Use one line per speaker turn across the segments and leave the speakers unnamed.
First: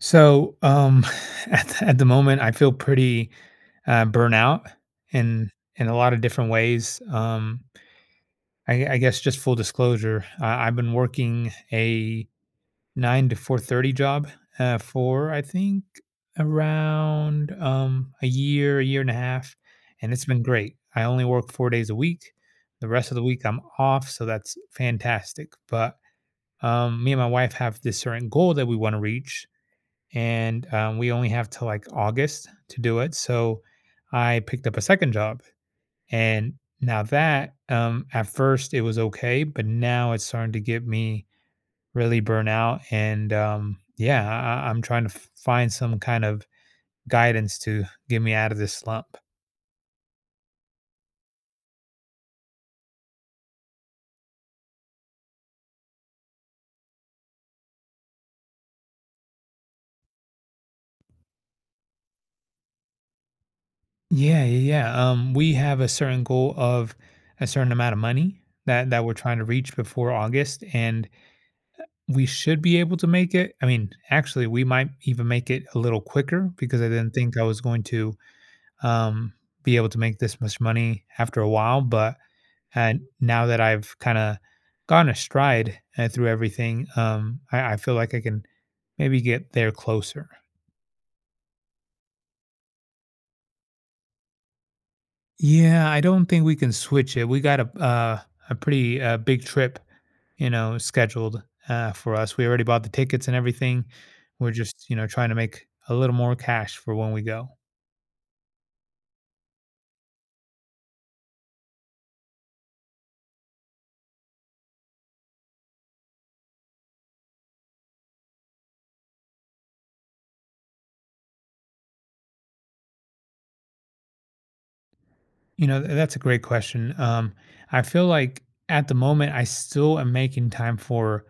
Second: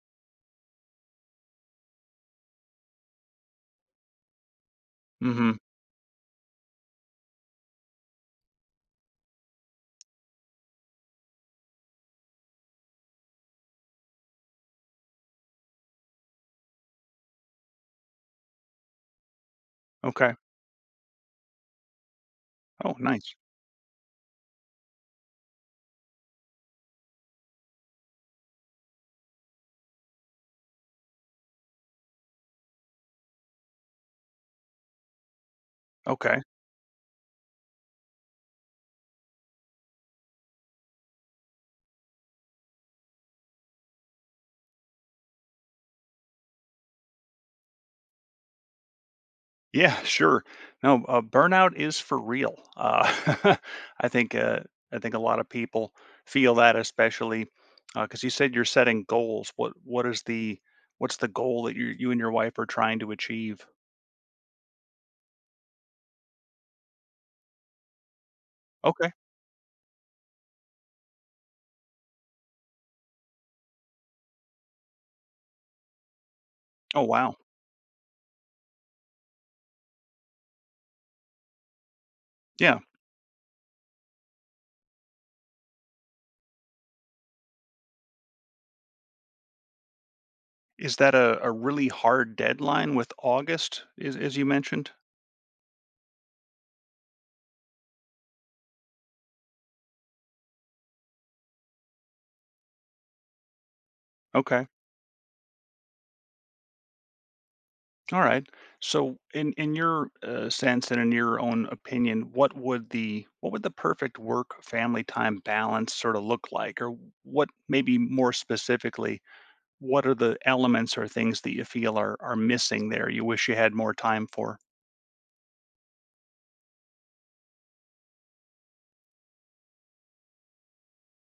So, um, at the moment, I feel pretty, burnout in
Hmm.
in a lot of different ways. I guess just full disclosure, I've been working a 9 to 4:30 job, for I think around, a year and a half, and it's
Okay.
been great. I only work 4 days a week. The
Oh,
rest of the
nice.
week, I'm off, so that's fantastic, but me and my wife have this certain goal that we wanna reach, and we only have till like August to do it. So I picked up a second job,
Okay.
and now that at first it was okay, but now it's starting to get me really burnt out, and yeah, am trying to find some kind of guidance to get me out of this slump.
Yeah, sure. No, burnout is for real. I think uh, I think a lot of people feel that, especially because you said you're setting goals. What is the what's the goal that you and your wife are trying to achieve?
Yeah, yeah, yeah. We have a certain goal of a certain amount of money that
Okay.
we're trying to reach before August, and we should be able to make it. I mean, actually, we might even make it a little quicker because I
Oh,
didn't think
wow.
I was going to um, be able to make this much money after a while. But
Yeah.
and now that I've kind of gone astride through everything, I feel like I can maybe get there closer.
Is that a really hard deadline with August, is as you mentioned?
Yeah, I don't think we can switch it. We got a pretty big trip, you know, scheduled for us. We already bought the tickets and everything. We're
Okay.
just, you know, trying to make a little more cash for when we go.
All right. So, in your sense and in your own opinion, what would the perfect work family time balance sort of look like, or what maybe more specifically, what are the elements or things that you feel are missing there? You wish you had more time for.
You know, that's a great question. I feel like at the moment I still am making time for,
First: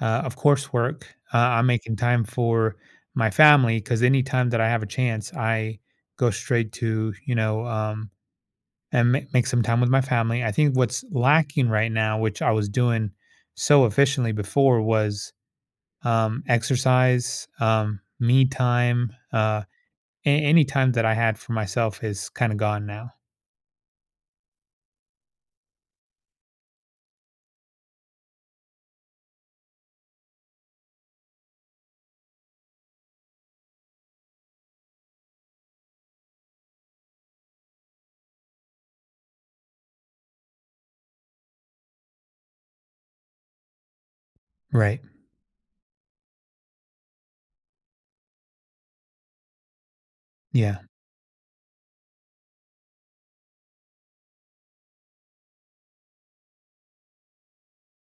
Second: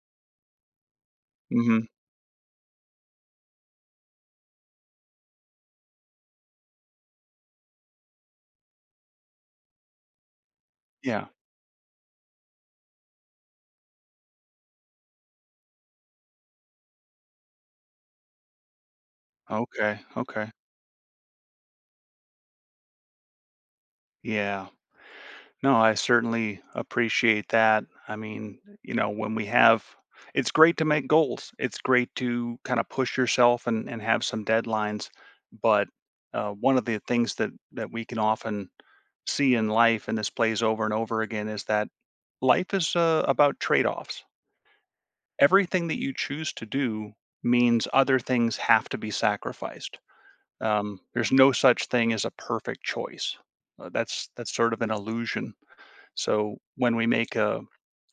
of course, work. I'm
Hmm.
making time for my family because anytime that I have a chance, I go straight to, you know, make some time with my family. I think what's
Yeah.
lacking right now, which I was doing so efficiently before, was exercise, me time.
Okay. Okay.
Any time that I had for myself is kind of gone now.
Yeah. No, I certainly appreciate that. I mean, you know, when we have it's great to make goals. It's great to kind of push yourself and have some deadlines. But one of the things that that we can often see in life, and this plays over and over again, is that life is about trade-offs.
Right.
Everything that you choose to do means other things have to be sacrificed.
Yeah.
There's no such thing as a perfect choice. That's sort of an illusion, so when we make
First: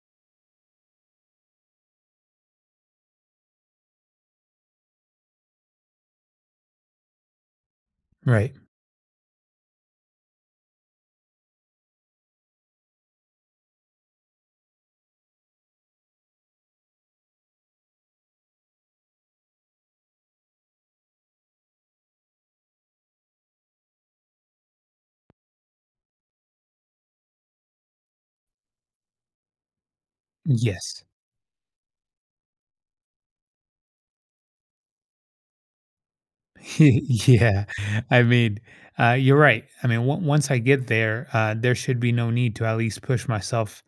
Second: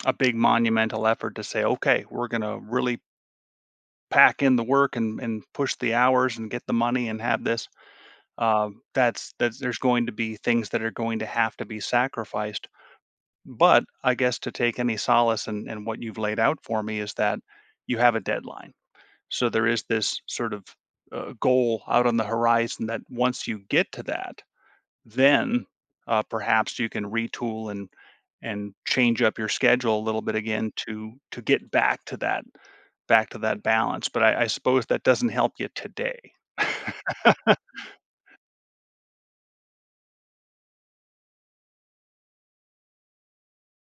a big monumental effort to say, okay, we're going to really pack in the work and push the hours and get the money and have this,
Right.
uh, that's there's going to be things that are going to have to be sacrificed. But I guess to take any solace in what you've laid out for me is that you have a deadline. So there is this sort of goal out on the horizon that once you get to that, then perhaps you can retool and change up your schedule a little bit again
Yes.
to get back to that balance. But I suppose that doesn't help you today.
Yeah. I mean, you're right. I mean, once I get there, there should be no need to at least push myself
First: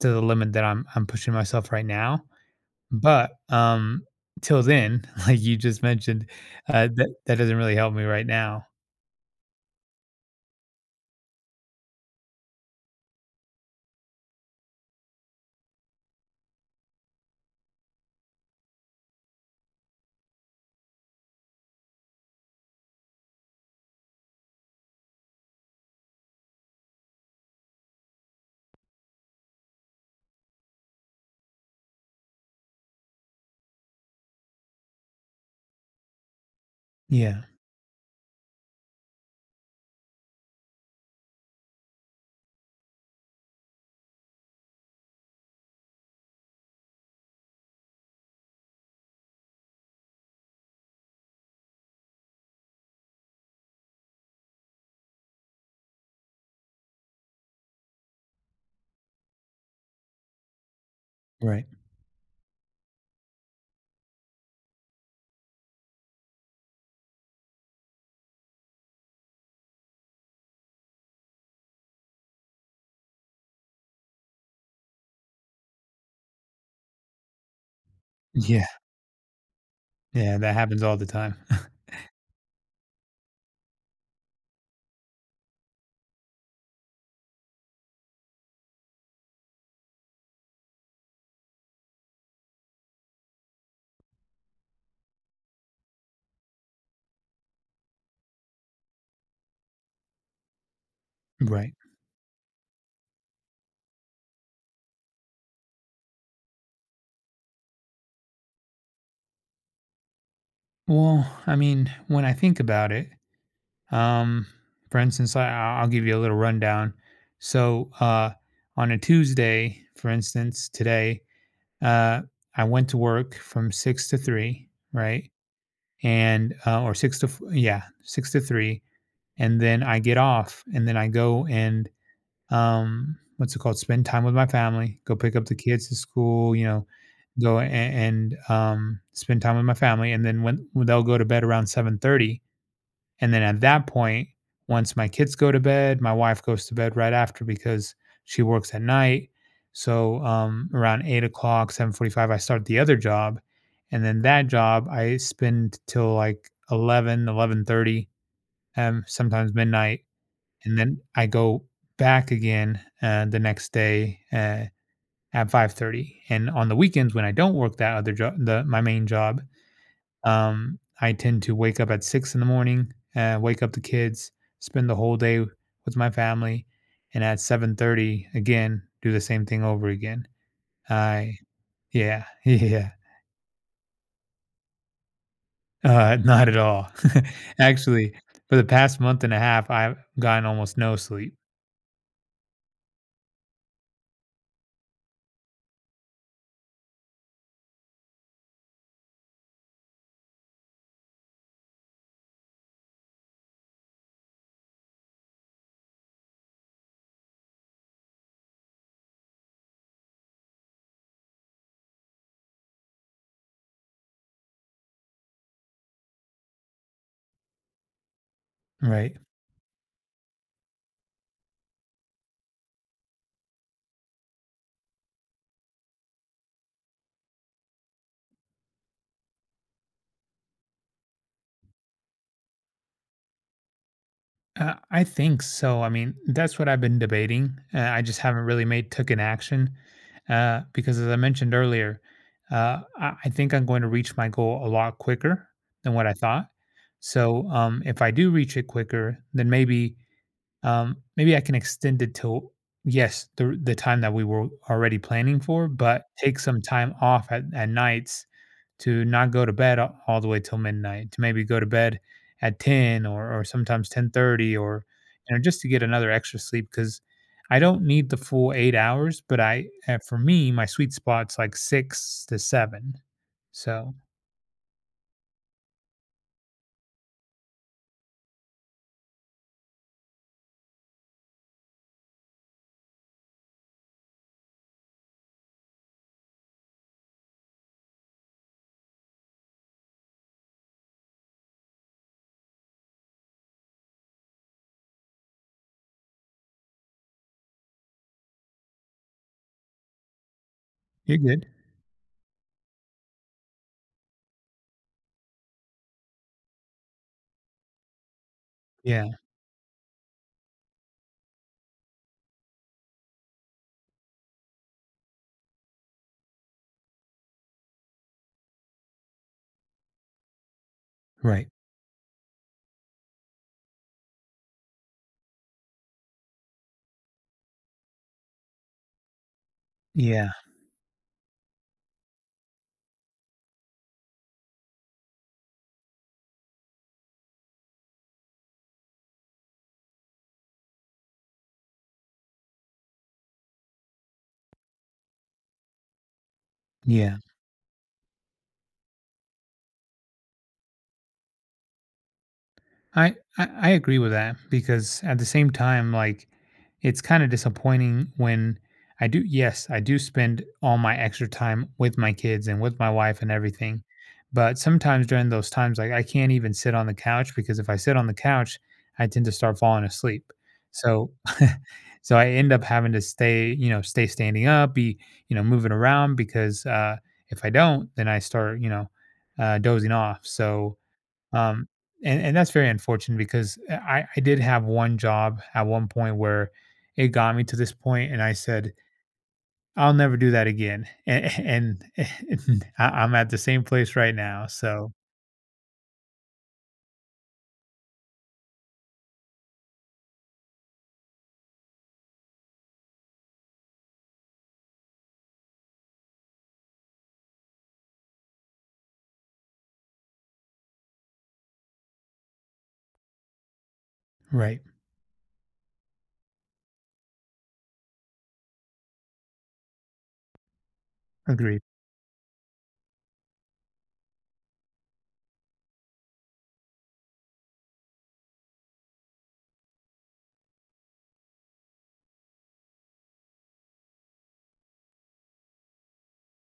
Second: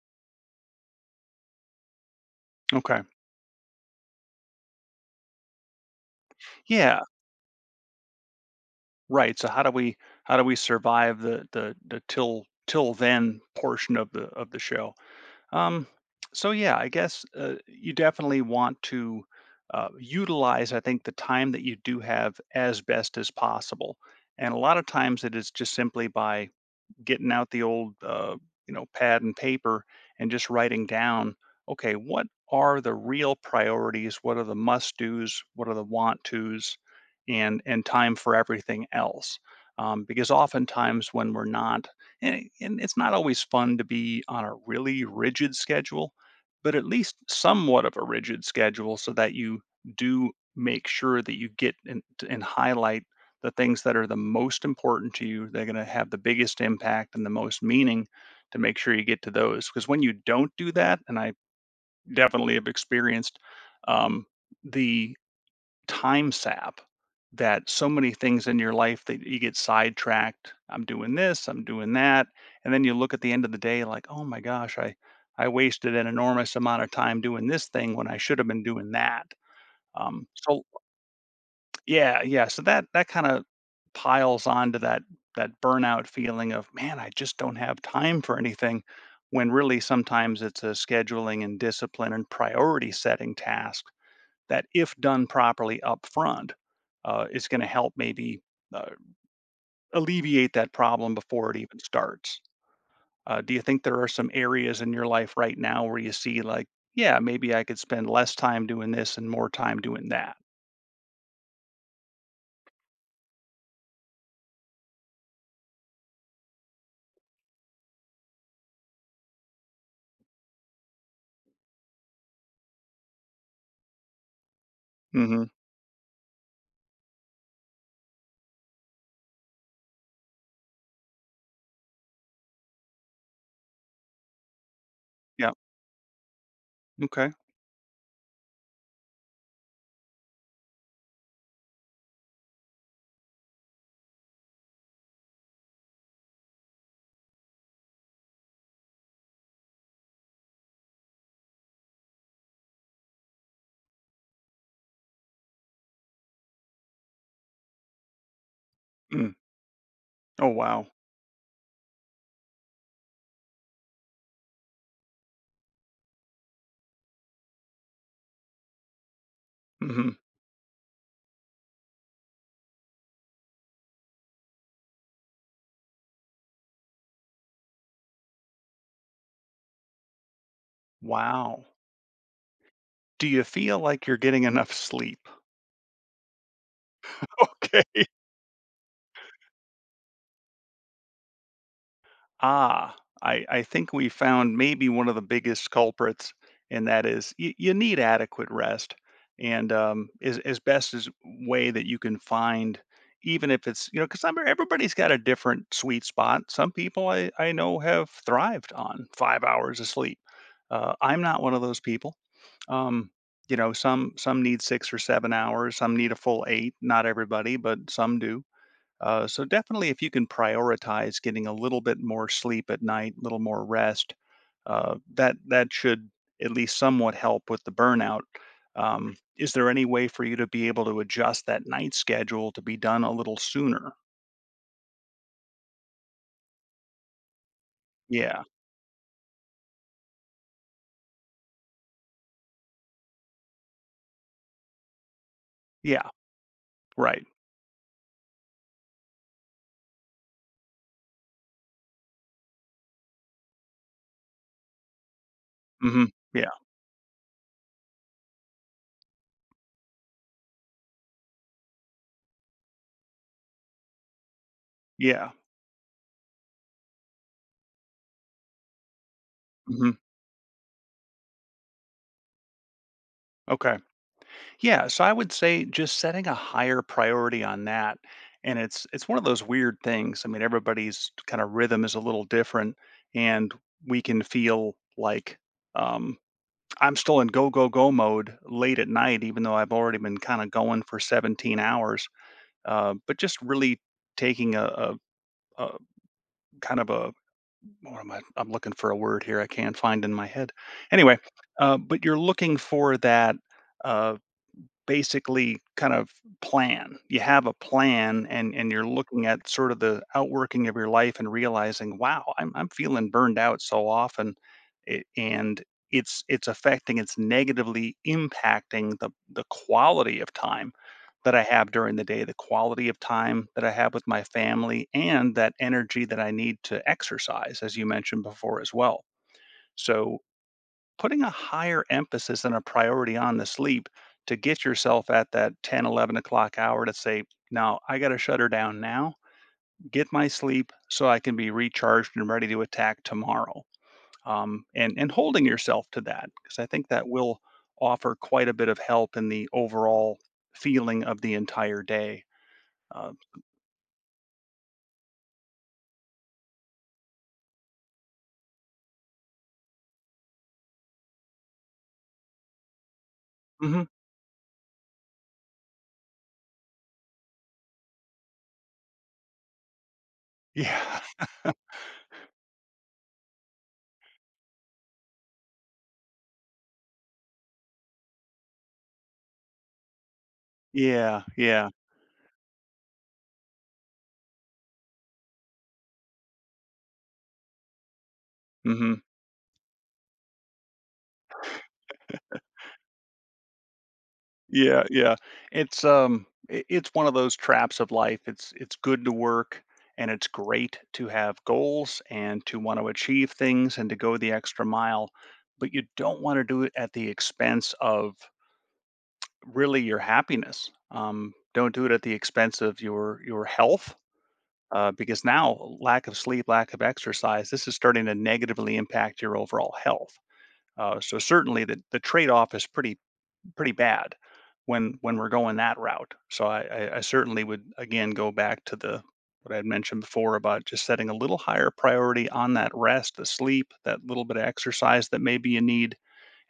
to the limit that I'm pushing myself right now.
Okay.
But till then, like you just mentioned,
Yeah.
that that doesn't really help me right now.
Right. So how do we survive the the till till then portion of the show? Um, so yeah, I guess you definitely want to utilize, I think, the time that you do have as best as possible. And a lot of times it is just simply by getting out the old, you know, pad and paper and just writing down, okay, what are the real priorities? What are the must do's? What are the want to's?
Yeah,
And time for everything else. Because oftentimes when we're not, and it's not always fun to be on a really rigid schedule, but at least somewhat of a rigid schedule so that you do make sure that you get and highlight the things that are the most important to you, they're going to have the biggest impact and the most meaning to make sure you get to those. Because when you don't do that, and I
right.
definitely have experienced um, the time sap that so many things in your life that you get sidetracked. I'm doing this, I'm doing that. And then you look at the end of the day like, oh my gosh, I wasted an enormous amount of time doing this thing when I should have been
Yeah,
doing that.
yeah, that
So
happens all the time.
yeah, yeah, so that that kinda piles onto that that burnout feeling of, "Man, I just don't have time for anything," when really sometimes it's a scheduling and discipline and priority setting task that if done properly upfront, is gonna help maybe, uh, alleviate that problem before it
Right.
even starts. Do you think there are some areas in your life right now where you see like, "Yeah, maybe I could spend less time doing this and more time doing that?"
Well, I mean, when I think about it, um, for instance, I'll give you a little rundown. So, on a Tuesday, for instance, today, uh, I went to work from 6 to 3, right?
Mhm.
And, uh, or 6 to f yeah, 6 to 3, and then I get off, and then I go and what's it called? Spend time with my family, go pick up the
Yep.
kids to school, you know,
Okay.
spend time with my family, and then when they'll go to bed around 7:30, and then at that point, once my kids go to bed, my wife goes to bed right after because she works at night, so, around 8 o'clock, 7:45, I start the other job, and then that job I spend till, like, 11:30, 11:30,
Mm.
sometimes midnight,
Oh,
and
wow.
then I go back again the next day at 5:30. And on the weekends when I don't work that other job, the my main job,
Mhm.
I tend to wake up at 6 in the morning, wake up the kids, spend the whole day with my family, and at 7:30 again do the same thing over again. I
Wow.
yeah Yeah.
Do you feel like you're getting enough sleep?
Not at all.
Okay.
Actually, for the past month and a half, I've gotten almost no sleep.
Ah, I think we found maybe one of the biggest culprits, and that is you, you need adequate rest. And as best as way that you can find, even if it's, you know, because everybody's got a different sweet spot. Some people I know have thrived on 5 hours of sleep. I'm not one of those people. Um, you know, some need 6 or 7 hours, some need a full eight. Not everybody, but some do.
Right.
So definitely, if you can prioritize getting a little bit more sleep at night, a little more rest, that should at least somewhat help with the burnout. Is there any way for you to be able to adjust that night schedule to be done a little sooner?
I think so. I mean, that's what I've been debating. I just haven't
Yeah,
really made took an action because, as I mentioned earlier, I think I'm going to reach my goal a lot quicker than what
yeah,
I thought.
right.
So, if I do reach it quicker, then maybe I can extend it till yes, the time that we were already planning for, but
Hmm.
take
Yeah,
some time off at nights to not go to bed all the way till midnight, to maybe go to bed at 10 or sometimes 10:30, or
yeah.
you know, just to get another extra sleep because I don't need the full 8 hours, but I
Hmm.
for me my sweet spot's like 6 to 7.
Okay.
So,
Yeah, so I would say just setting a higher priority on that. And it's one of those weird things. I mean, everybody's kind of rhythm is a little different, and we can feel like um, I'm still in go go go mode late at night, even though I've already been kind of going for 17 hours. But just really taking a kind of a what am I? I'm looking for a word here. I can't find in my head.
you're
Anyway,
good.
but you're looking for that. uh, basically kind of plan. You have a plan and you're
Yeah,
looking at sort of the outworking of your life and realizing, wow, I'm feeling burned out so often. It, and it's affecting, it's negatively impacting the quality of time that I
right.
have during the day, the quality of time that I have with my family, and that energy that I need to exercise, as you mentioned before as well. So
Yeah.
putting a higher emphasis and a priority on the sleep to get yourself at that 10 11 o'clock hour to say now I got to shut her down now, get my sleep so I can be recharged and ready to attack tomorrow. And holding yourself to that because I think that
Yeah.
will offer quite a bit of help in the overall feeling of the entire day. uh,
I agree with that because at the same time, like it's kind of disappointing when I do. Yes, I do spend all my extra time with my kids and with my wife and everything,
mhm.
but sometimes during those times, like I can't even sit on the couch because if I sit on the couch, I tend to start falling asleep.
Yeah.
So, so I end up having to stay, you know, stay standing up, be you know moving around because if I don't, then I start, you know, dozing off. So
Yeah,
um,
yeah.
and that's very unfortunate because I did have one job at one point where it got me to this point, and I said
Hmm.
I'll never do that again. I'm at the same place right now.
Yeah,
So
yeah. It's um, I it's one of those traps of life. It's good to work, and it's great to have goals and to want to achieve things and to go the extra mile, but you don't want to do it at the expense of really your happiness. Don't do it at the expense of your health.
right,
Because now lack of sleep, lack of exercise, this is starting to negatively impact your overall health. So
agreed.
certainly the trade-off is pretty pretty bad when we're going that route. So I certainly would again go back to the what I had mentioned before about just setting a little higher priority on that rest, the sleep, that little bit of exercise that maybe you need,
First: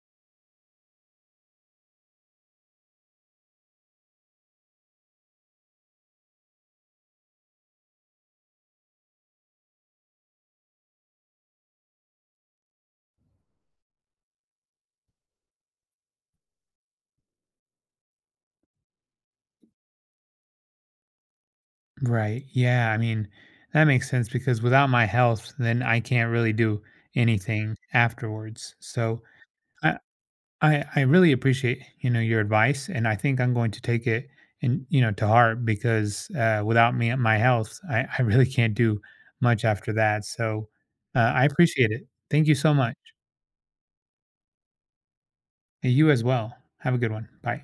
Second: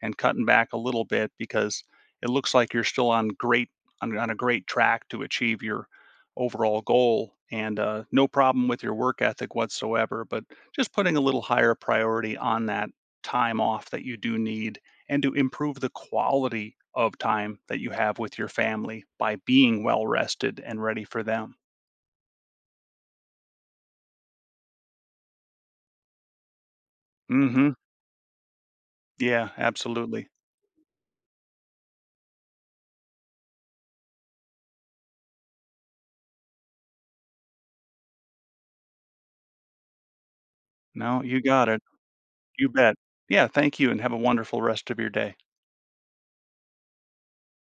and cutting back a little bit because it looks like you're still on great on a great track to achieve your overall goal, and no problem with your work ethic whatsoever, but just putting a little higher priority on that time off that you do need, and to improve the quality of time that you have with your family by being well rested and ready for them.
Right, yeah. I mean that makes sense because without my health, then I can't really do
Mm-hmm.
anything afterwards. So
Yeah,
I,
absolutely.
I really appreciate, you know, your advice and I think I'm going to take it and, you know, to heart because without me and my health, I really can't do much after that. So
No, you
I
got it.
appreciate it. Thank you
You
so much.
bet. Yeah, thank you and have a wonderful rest of your day.
And you as well. Have a good one. Bye.